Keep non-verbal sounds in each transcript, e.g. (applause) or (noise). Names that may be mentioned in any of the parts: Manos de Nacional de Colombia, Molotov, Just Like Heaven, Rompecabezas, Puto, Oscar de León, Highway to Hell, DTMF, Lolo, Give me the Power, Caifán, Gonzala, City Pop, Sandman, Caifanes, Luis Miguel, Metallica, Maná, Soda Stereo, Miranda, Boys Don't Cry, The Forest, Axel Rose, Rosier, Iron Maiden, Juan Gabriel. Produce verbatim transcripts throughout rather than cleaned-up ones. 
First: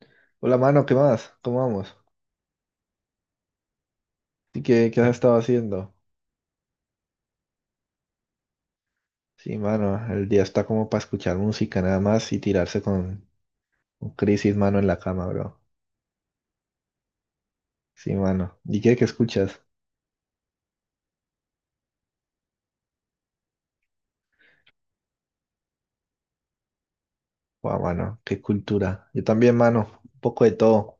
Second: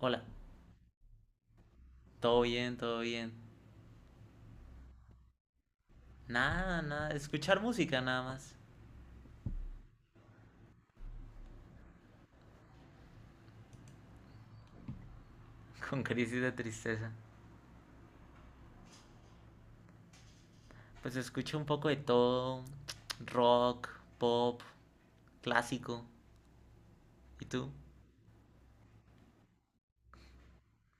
Hola, Hola, mano, ¿qué más? ¿Cómo vamos? todo bien, todo bien. ¿Y qué, qué has estado haciendo? Nada, nada, escuchar música nada más. Sí, mano, el día está como para escuchar música nada más y tirarse con, con crisis, mano, en la cama, bro. (laughs) Con crisis de tristeza. Sí, mano. ¿Y qué, qué escuchas? Pues escucho un poco de todo. Rock, pop, clásico. ¿Y tú? Guau, mano, qué cultura. Yo también, mano, un poco de todo.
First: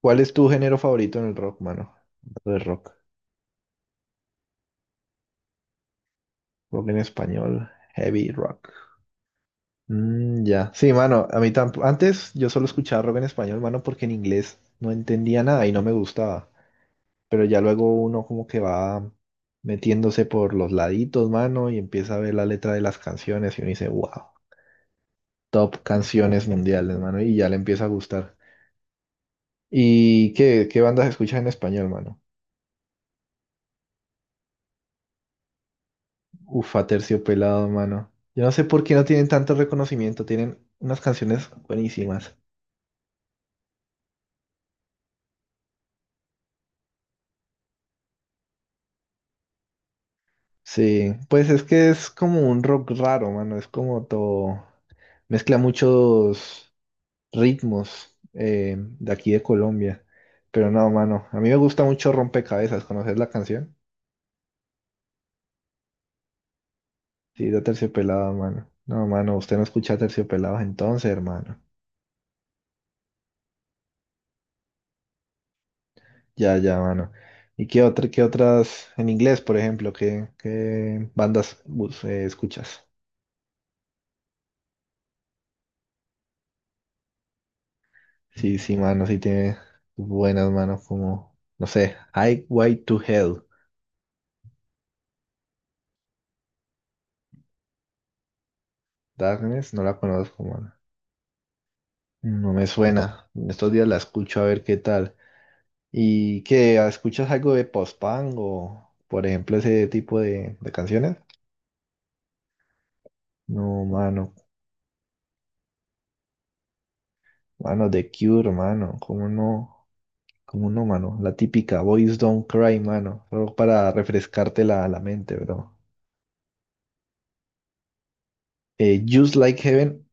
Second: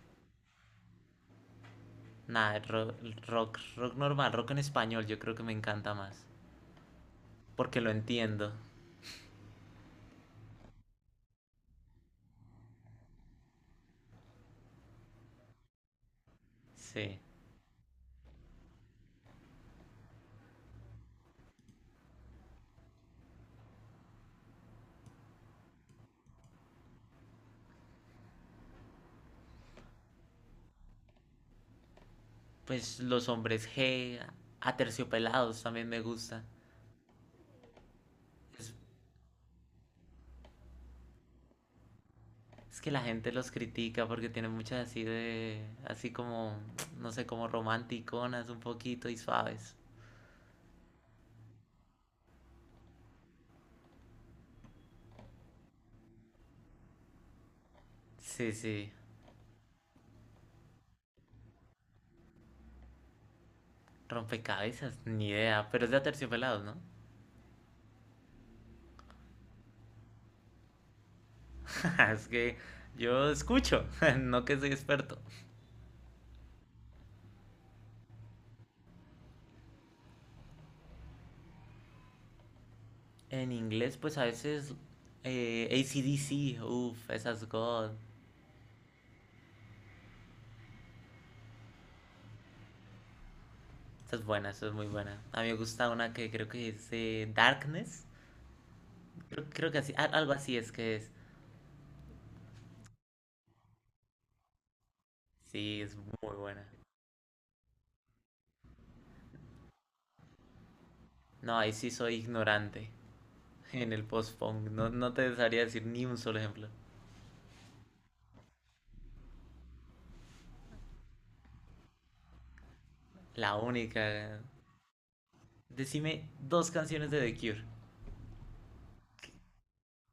¿Cuál es tu género favorito en el rock, mano? Nada, Hablando de rock. ro- rock, rock normal, rock en español, yo creo que me encanta más. Rock en español, Porque lo heavy entiendo. rock. Mm, ya. Sí, mano, a mí tampoco. Antes yo solo escuchaba rock en español, mano, porque en inglés no entendía nada y no me gustaba, Sí. pero ya luego uno como que va metiéndose por los laditos, mano, y empieza a ver la letra de las canciones y uno dice, wow, top canciones mundiales, mano, y ya le empieza a gustar. ¿Y qué, qué bandas escuchas en español, mano? Pues los hombres G, aterciopelados también me gusta. Ufa, Terciopelado, mano. Yo no sé por qué no tienen tanto reconocimiento, tienen unas canciones buenísimas. Es que la gente los critica porque tienen muchas así de, así como, no sé, como romanticonas un poquito y suaves. Sí, pues es que es como un rock raro, mano, es como todo, mezcla muchos ritmos Sí, eh, sí, de aquí de Colombia. Pero no, mano, a mí me gusta mucho Rompecabezas, ¿conoces la canción? Rompecabezas, ni idea, pero es de Aterciopelados, ¿no? Sí, de Terciopelado, mano. No, mano, usted no escucha Terciopelados entonces, hermano. (laughs) Es que yo escucho, (laughs) no que soy experto. Ya, ya, mano. ¿Y qué otra, qué otras en inglés, por ejemplo, qué, qué bandas bus- eh, escuchas? En inglés, pues a veces eh, A C D C, uff, esas God, Sí, sí, mano, sí tiene buenas manos como, no sé, Highway to Hell. esa es buena, esa es muy buena. A mí me gusta una que creo que es eh, Darkness, creo, creo Darkness, que no así, la algo conozco, así es mano. que es. No me suena. En estos días la escucho a ver qué tal. Sí, es muy ¿Y buena. qué? ¿Ah, ¿Escuchas algo de post-punk o, por ejemplo, ese tipo de, de canciones? No, ahí sí soy ignorante No, en el mano. post-punk. No, no te dejaría decir ni un solo ejemplo. Mano, The Cure, mano. ¿Cómo no? ¿Cómo no, mano? La típica Boys Don't Cry, mano. Solo La para única. refrescarte la, la mente, bro. Decime dos canciones de The Cure. Eh, Just Like Heaven.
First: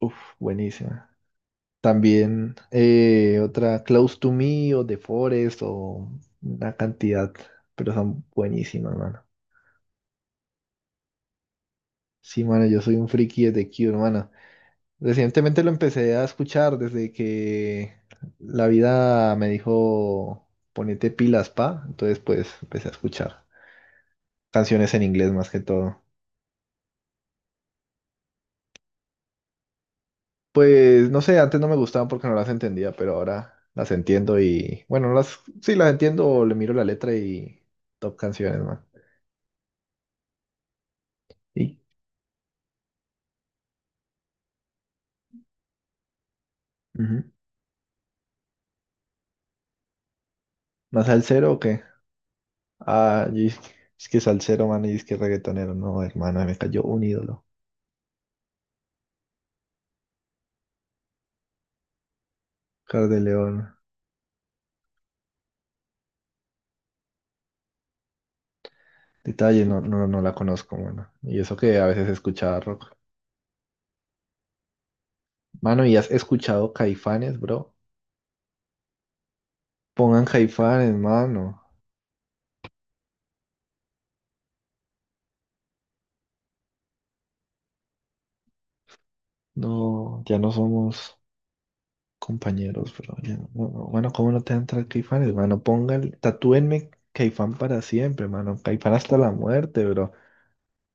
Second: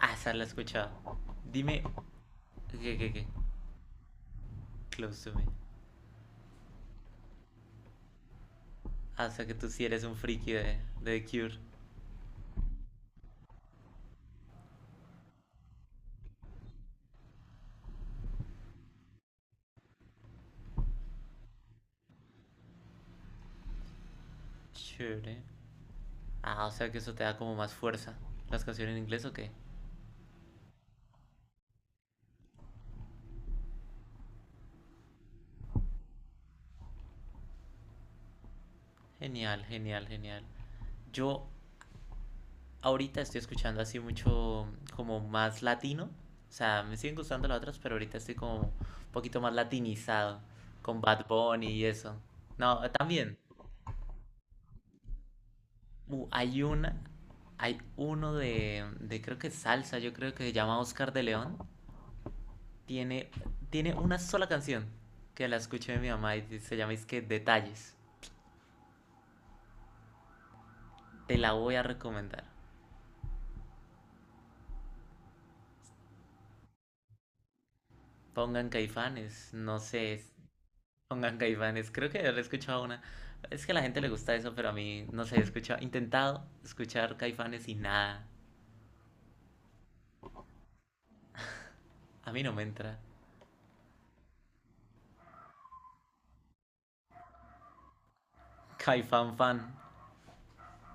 Uff, la he escuchado. buenísima. Dime. También ¿Qué, qué, qué? eh, otra Close to Me o The Close to me. Forest o una cantidad, pero son buenísimas, mano. Ah, o sea que tú sí eres un friki de, de The Cure. Sí, mano, yo soy un friki de The Cure, mano. Recientemente lo empecé a escuchar desde que la vida me dijo ponete pilas, pa. Entonces, pues empecé a escuchar canciones en inglés Chévere. más que todo. Ah, o sea que eso te da como más fuerza. ¿Las canciones en inglés o qué? Pues no sé, antes no me gustaban porque no las entendía, pero ahora las entiendo y bueno, no las sí las entiendo, o le miro la letra y top canciones, man. Genial, genial, genial. Yo ¿Y? ahorita estoy escuchando así mucho como más latino. O sea, me siguen Ujú. gustando las otras, pero ahorita estoy como un poquito más latinizado con ¿Más Bad salsero o Bunny qué? y eso. No, Ah, también y es que es que salsero, man, y es que reggaetonero, no, uh, hermano, me hay cayó una, un ídolo. hay uno de, de creo que salsa, yo creo que se llama Oscar de León. Oscar de Tiene, León. tiene una sola canción que la escuché de mi mamá y se llama es que Detalles. Detalle, no, no, no la conozco, mano. Te Y la eso voy que a a veces recomendar. escuchaba rock. Mano, ¿y has escuchado Caifanes, bro? Pongan Caifanes, no sé, Pongan Caifanes, pongan mano. Caifanes, creo que yo le he escuchado una. Es que a la gente le gusta eso, pero a mí, no sé, he escuchado, intentado escuchar Caifanes y nada. No, ya no somos A mí no me compañeros, entra. bro. Ya no- no, no. Bueno, ¿cómo no te entra Caifanes, mano? Pongan, tatúenme Caifán para siempre, mano. Caifán hasta la Caifán fan. muerte, bro.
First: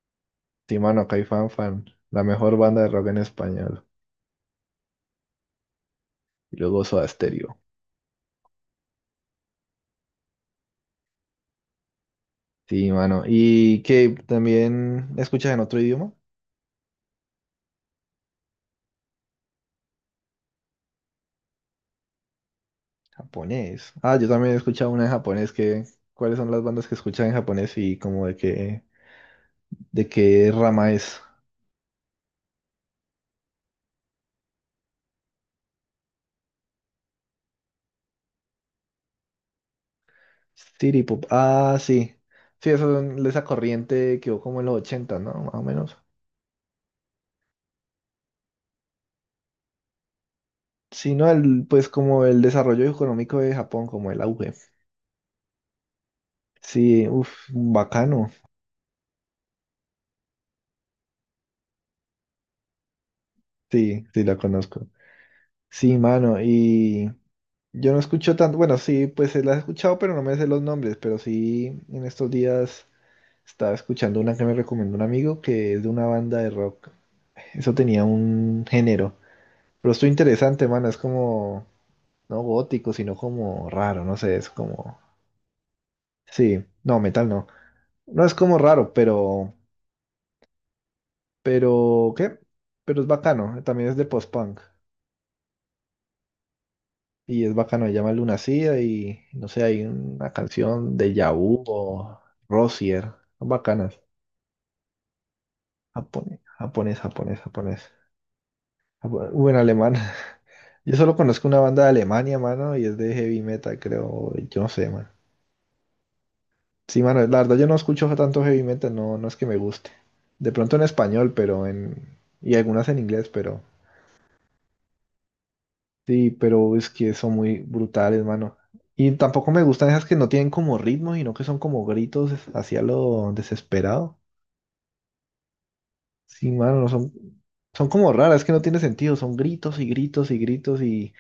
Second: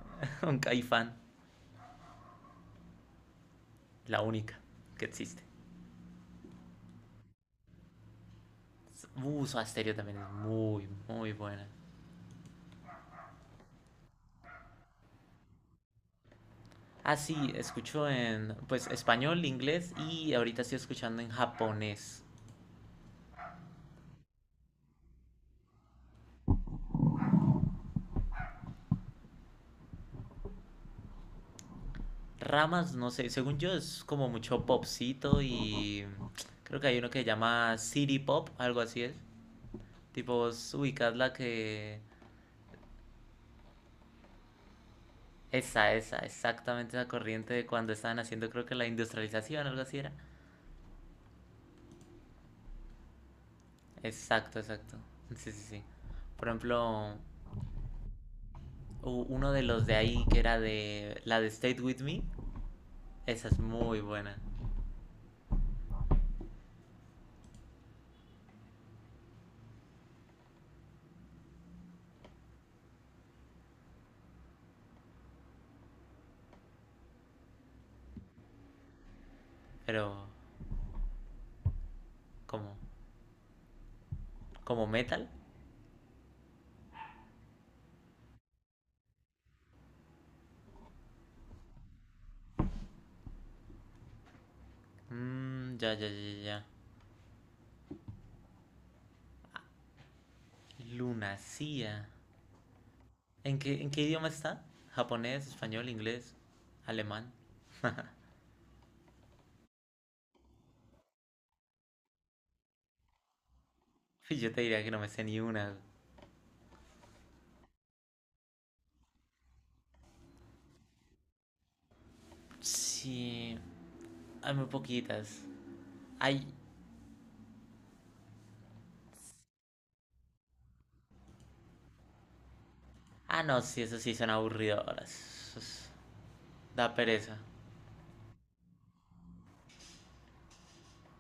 (laughs) Un Sí, mano, Caifán, Caifán fan. La mejor banda de rock en español. la única que existe. Y luego Soda Stereo. Uh, Soda Stereo también es muy, muy buena. Sí, mano. ¿Y qué también escuchas en otro idioma? Ah, sí, escucho en pues español, inglés y ahorita estoy escuchando en japonés. Japonés. Ah, yo también he escuchado una en japonés que... ¿Cuáles son las bandas que escuchan en japonés y como de qué, de qué rama es? Ramas, no sé, según yo es como mucho popcito y creo que hay uno que se llama City Pop, algo así es. Tipo, vos City ubicás Pop. la Ah, que... sí. Sí, eso, esa corriente quedó como en los ochenta, ¿no? Más o Esa, menos. esa, exactamente esa corriente de cuando estaban haciendo creo que la industrialización, algo así era. Sí, ¿no? El, pues como el desarrollo económico de Japón, como el auge. Exacto, exacto. Sí, sí, sí. Por Sí, ejemplo, uff, bacano. u- uno de los de ahí que era de la de State With Me, esa es muy Sí, sí, buena. la conozco. Sí, mano, y yo no escucho tanto, bueno, sí, pues eh, la he escuchado, pero no me sé los nombres, pero sí, en estos días... Estaba escuchando una que me recomendó un amigo que es de una banda de rock. Eso tenía un género. Pero esto Pero, interesante, mano. Es como, no ¿cómo? gótico, sino como raro. No sé, es ¿Como como... metal? Sí, no, metal no. No es como raro, pero... Pero, ¿qué? Pero es bacano. También es de post-punk. Mm, ya, ya, ya, ya. Y es bacano. Se llama Lunacida y, no sé, hay una canción de Yahoo Lunacía. o Rosier. Son ¿En qué, en bacanas. qué idioma está? ¿Japonés, español, inglés, Japonés, japonés, alemán? japonés, japonés. Japo- o en alemán. Yo solo conozco una banda de Alemania, mano, y es de heavy metal, (laughs) creo. Yo te Yo no diría sé, que no mano. me sé ni una. Sí, mano, la verdad yo no escucho tanto heavy metal, no, no es que me guste. De pronto en español, pero en... Y algunas en inglés, Sí, pero... hay muy poquitas. Sí, Hay. pero es que son muy brutales, mano. Y tampoco me gustan esas que no tienen como ritmo, sino que son como gritos hacia lo Ah, no, sí, eso sí desesperado. son aburridoras. Eso es- Sí, mano, no da son, pereza. son como raras, es que no tiene sentido, son gritos y gritos y gritos y,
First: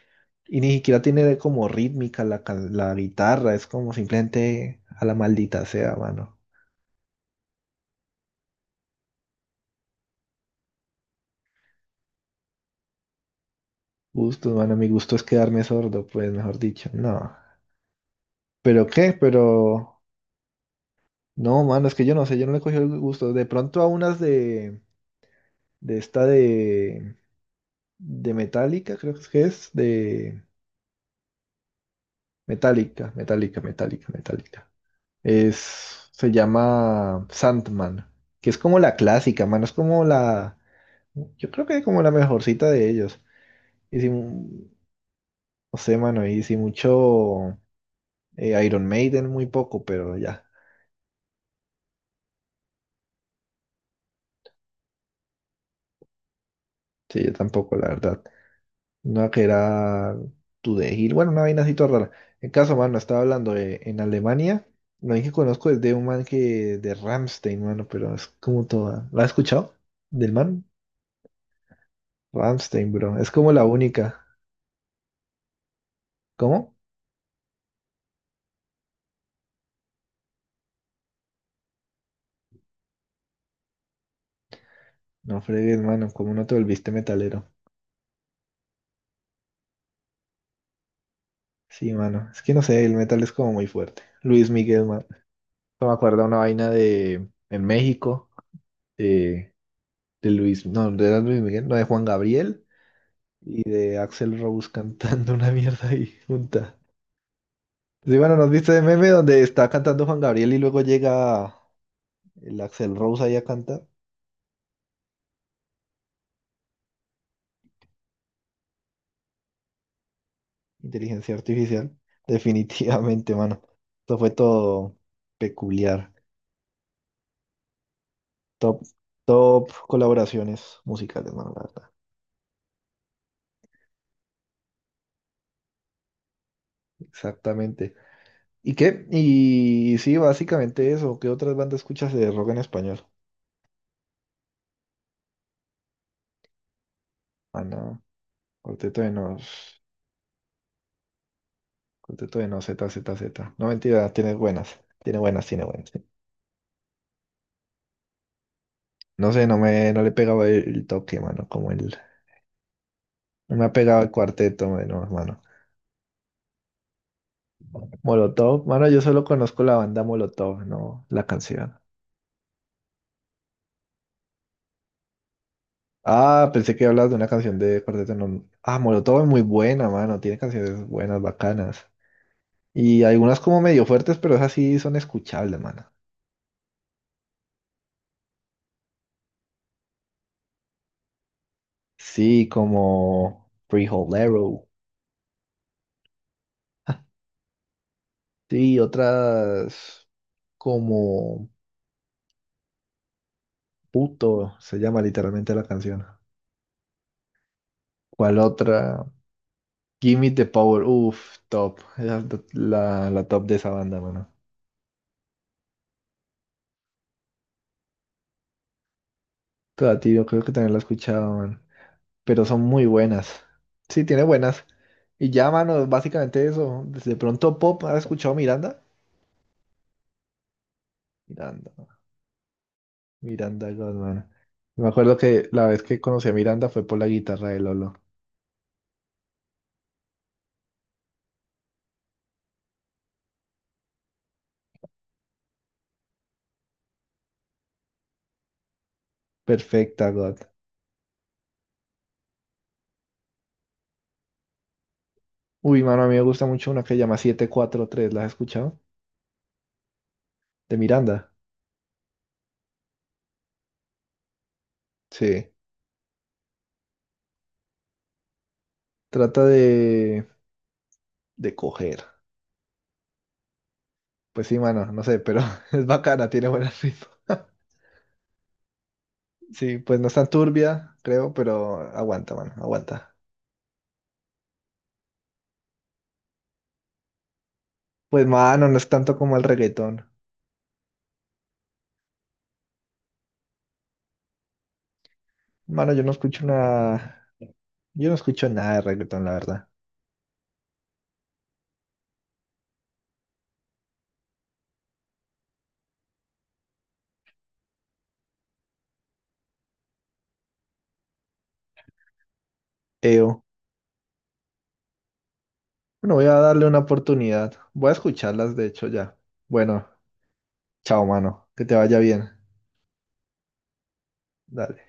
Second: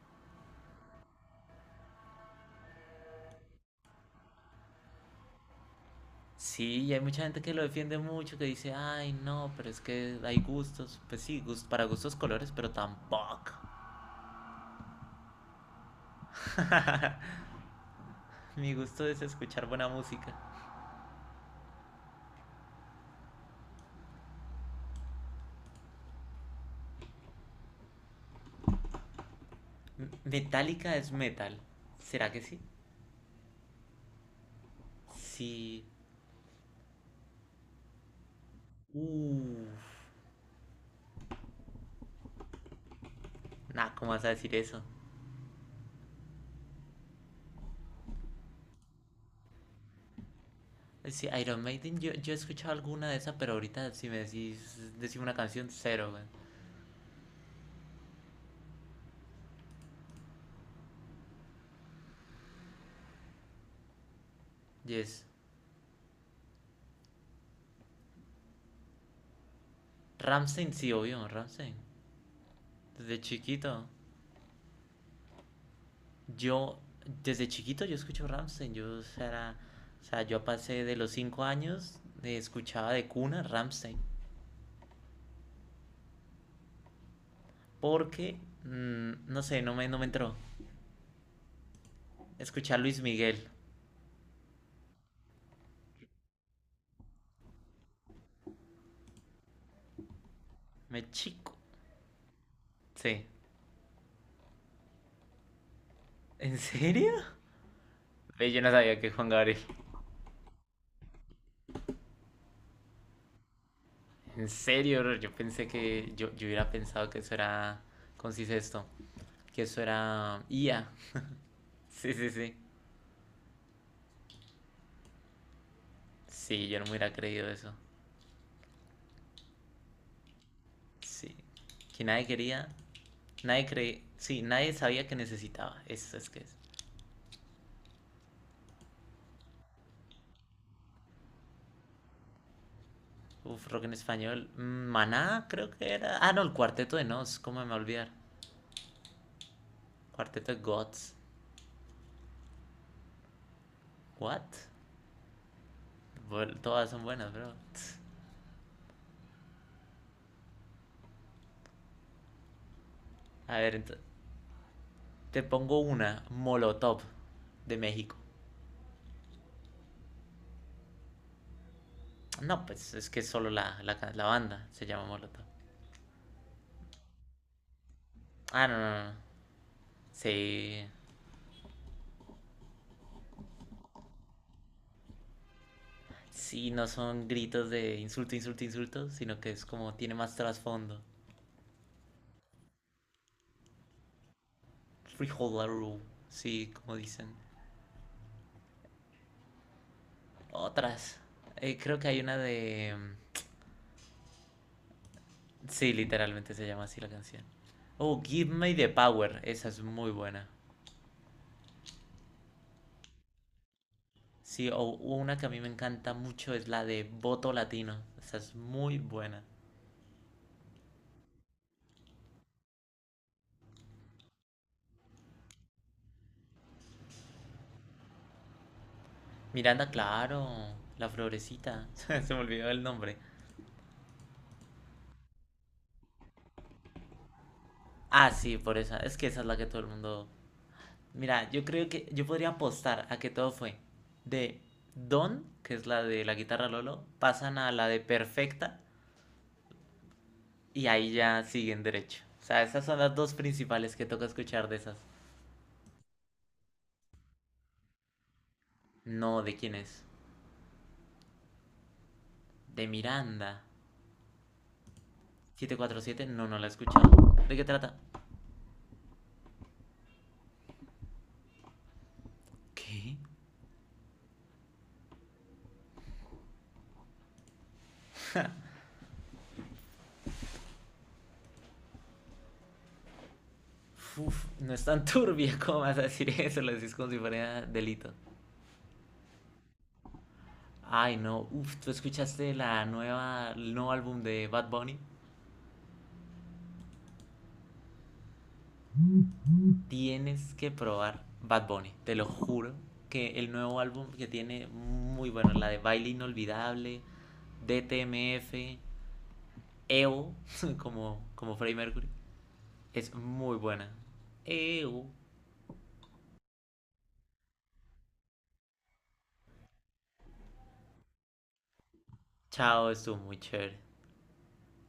y ni siquiera tiene como rítmica la, ca- la guitarra, es como simplemente a la maldita sea, mano. Sí, y hay mucha gente que lo defiende mucho, que dice, ay, no, pero es que hay gustos. Pues sí, gust para gustos colores, pero tampoco. Gusto, mano, mi gusto es quedarme sordo, pues mejor dicho, no. (laughs) Mi ¿Pero gusto qué? es escuchar buena Pero música. no, mano, es que yo no sé, yo no le cogí el gusto. De pronto a unas de, de esta de, de Metallica, creo que es, M- de Metallica es metal. ¿Será que sí? Metallica, Metallica, Metallica, Metallica. Sí. Es, se llama Sandman, que es como la clásica, mano. Es Uff. como la, yo creo que es como la mejorcita de ellos. Nah, Y si, ¿cómo vas a mu- decir eso? no sé, mano, y si mucho eh, Iron Maiden, muy poco, pero ya. Sí, Iron Maiden, yo, yo he escuchado alguna de esas, pero ahorita si me decís, decís una canción, cero, güey. Sí, yo tampoco, la verdad. Una que era To The Hill, bueno, una vaina así toda rara. En caso, mano, estaba hablando de- en Alemania. Lo Yes. único que conozco es de un man que, de Rammstein, mano, pero es como toda. ¿La has escuchado? ¿Del man? Ramstein, sí, obvio, Ramstein. Rammstein, bro. Desde Es como la chiquito. única. ¿Cómo? Yo, desde chiquito yo escucho Ramstein. Yo, o sea, era- o sea, yo pasé de los cinco años, de, escuchaba de cuna Ramstein. No fregues, mano, como no te volviste metalero. Porque, mm, no sé, no me, no me entró. Sí, mano, es que no Escuchar sé, el Luis metal es Miguel. como muy fuerte. Luis Miguel, mano. No me acuerdo una vaina de en México, de, de Luis, no, de Me era Luis chico. Miguel, no, de Juan Gabriel Sí. y de Axel Rose (laughs) cantando una mierda ahí ¿En junta. serio? Sí, bueno, ¿nos Ve, yo no viste de sabía que meme Juan donde Gabriel. está cantando Juan Gabriel y luego llega el Axel Rose ahí a cantar? En serio, yo pensé que, yo, yo hubiera pensado que eso era, ¿cómo se dice esto? Que eso era I A. Inteligencia artificial. Sí, sí, sí. Definitivamente, mano. Esto fue todo peculiar. Sí, yo no me hubiera creído eso. Top, top colaboraciones musicales, Sí. mano, la verdad. Que nadie quería, nadie creía, sí, nadie sabía que necesitaba. Eso es que es. Exactamente. ¿Y qué? Y sí, básicamente eso. ¿Qué otras bandas escuchas de rock en español? Uf, rock en español. Mm, Maná, creo que era. Ah, no, el Cuarteto de Nos, cómo Ah, me voy a no. olvidar. Cuarteto de Nos. Cuarteto de Gods. Cuarteto de Nos, Z, Z, Z. No, mentira, tiene What? buenas. Tiene buenas, tiene buenas. Bueno, todas son buenas, bro. No sé, no me, no le pegaba el, el toque, mano, como el. No A me ha ver, ento- pegado el cuarteto, mano, mano. te pongo una, Molotov, de México. Molotov, mano, yo solo conozco la banda Molotov, no la canción. No, pues es que solo la, la, ca- la banda se llama Molotov. Ah, pensé que hablas de una canción de Cuarteto no... Ah, no, Ah, no, no. No. Molotov es muy buena, mano. Tiene Sí. canciones buenas, bacanas. Y algunas como medio fuertes, pero esas sí son escuchables, mano. Sí, no son gritos de insulto, insulto, insulto, sino que es como tiene más trasfondo. Sí, como Arrow. Freeholder, Rule, sí, como dicen. Sí, otras Otras. como Eh, creo que hay una de... mm, Puto, se llama literalmente la sí, canción. literalmente se llama así la canción. Oh, ¿Cuál Give Me the otra? Power, esa es muy Give me the buena. Power. Uf, top. Esa es la, la top de esa banda, mano. Sí, o una que a mí me encanta mucho es la de Voto Latino, esa es muy buena. Toda, tío, creo que también la he escuchado, mano, pero son muy buenas. Sí, tiene buenas. Y ya, mano, básicamente eso. De pronto Pop, ¿has escuchado Miranda? Miranda, claro, la Miranda, florecita, (laughs) se me olvidó el nombre. Miranda Godman. Me acuerdo que la vez que conocí a Miranda fue por la guitarra de Lolo. Ah, sí, por esa, es que esa es la que todo el mundo. Mira, yo creo que yo podría apostar a que todo fue de Don, que es la de la guitarra Lolo, pasan a la de Perfecta Perfecta, God. y ahí ya siguen derecho. O sea, esas son las dos principales que toca escuchar de esas. Uy, mano, a mí me gusta mucho una que se llama siete cuatro tres, ¿la has escuchado? No, ¿de quién es? De Miranda. De Miranda. Sí. Siete cuatro siete, no, no la he escuchado. ¿De qué trata? Trata de, de coger. ¿Qué? Pues sí, mano, no sé, pero (laughs) es bacana, tiene buen ritmo. (laughs) Sí, pues no es tan turbia, creo, pero aguanta, mano, aguanta. Uf, no es tan (laughs) turbia, como vas a decir eso, lo decís como si fuera delito. Pues mano, no es tanto como el reggaetón. Ay, no, uf, ¿tú escuchaste la nueva, el nuevo álbum de Bad Bunny? Mano, yo no escucho nada, yo no escucho nada de reggaetón, la verdad. Tienes que probar Bad Bunny, te lo juro. Que el nuevo álbum que tiene muy bueno, la de Baile Inolvidable, D T M F, E O, (laughs) como, como Freddie Mercury, es Eo. muy buena. E O, Bueno, voy a darle una oportunidad. Voy a escucharlas, de hecho, ya. Bueno, chao, mano. Que te vaya bien. chao, estuvo muy chévere. Dale.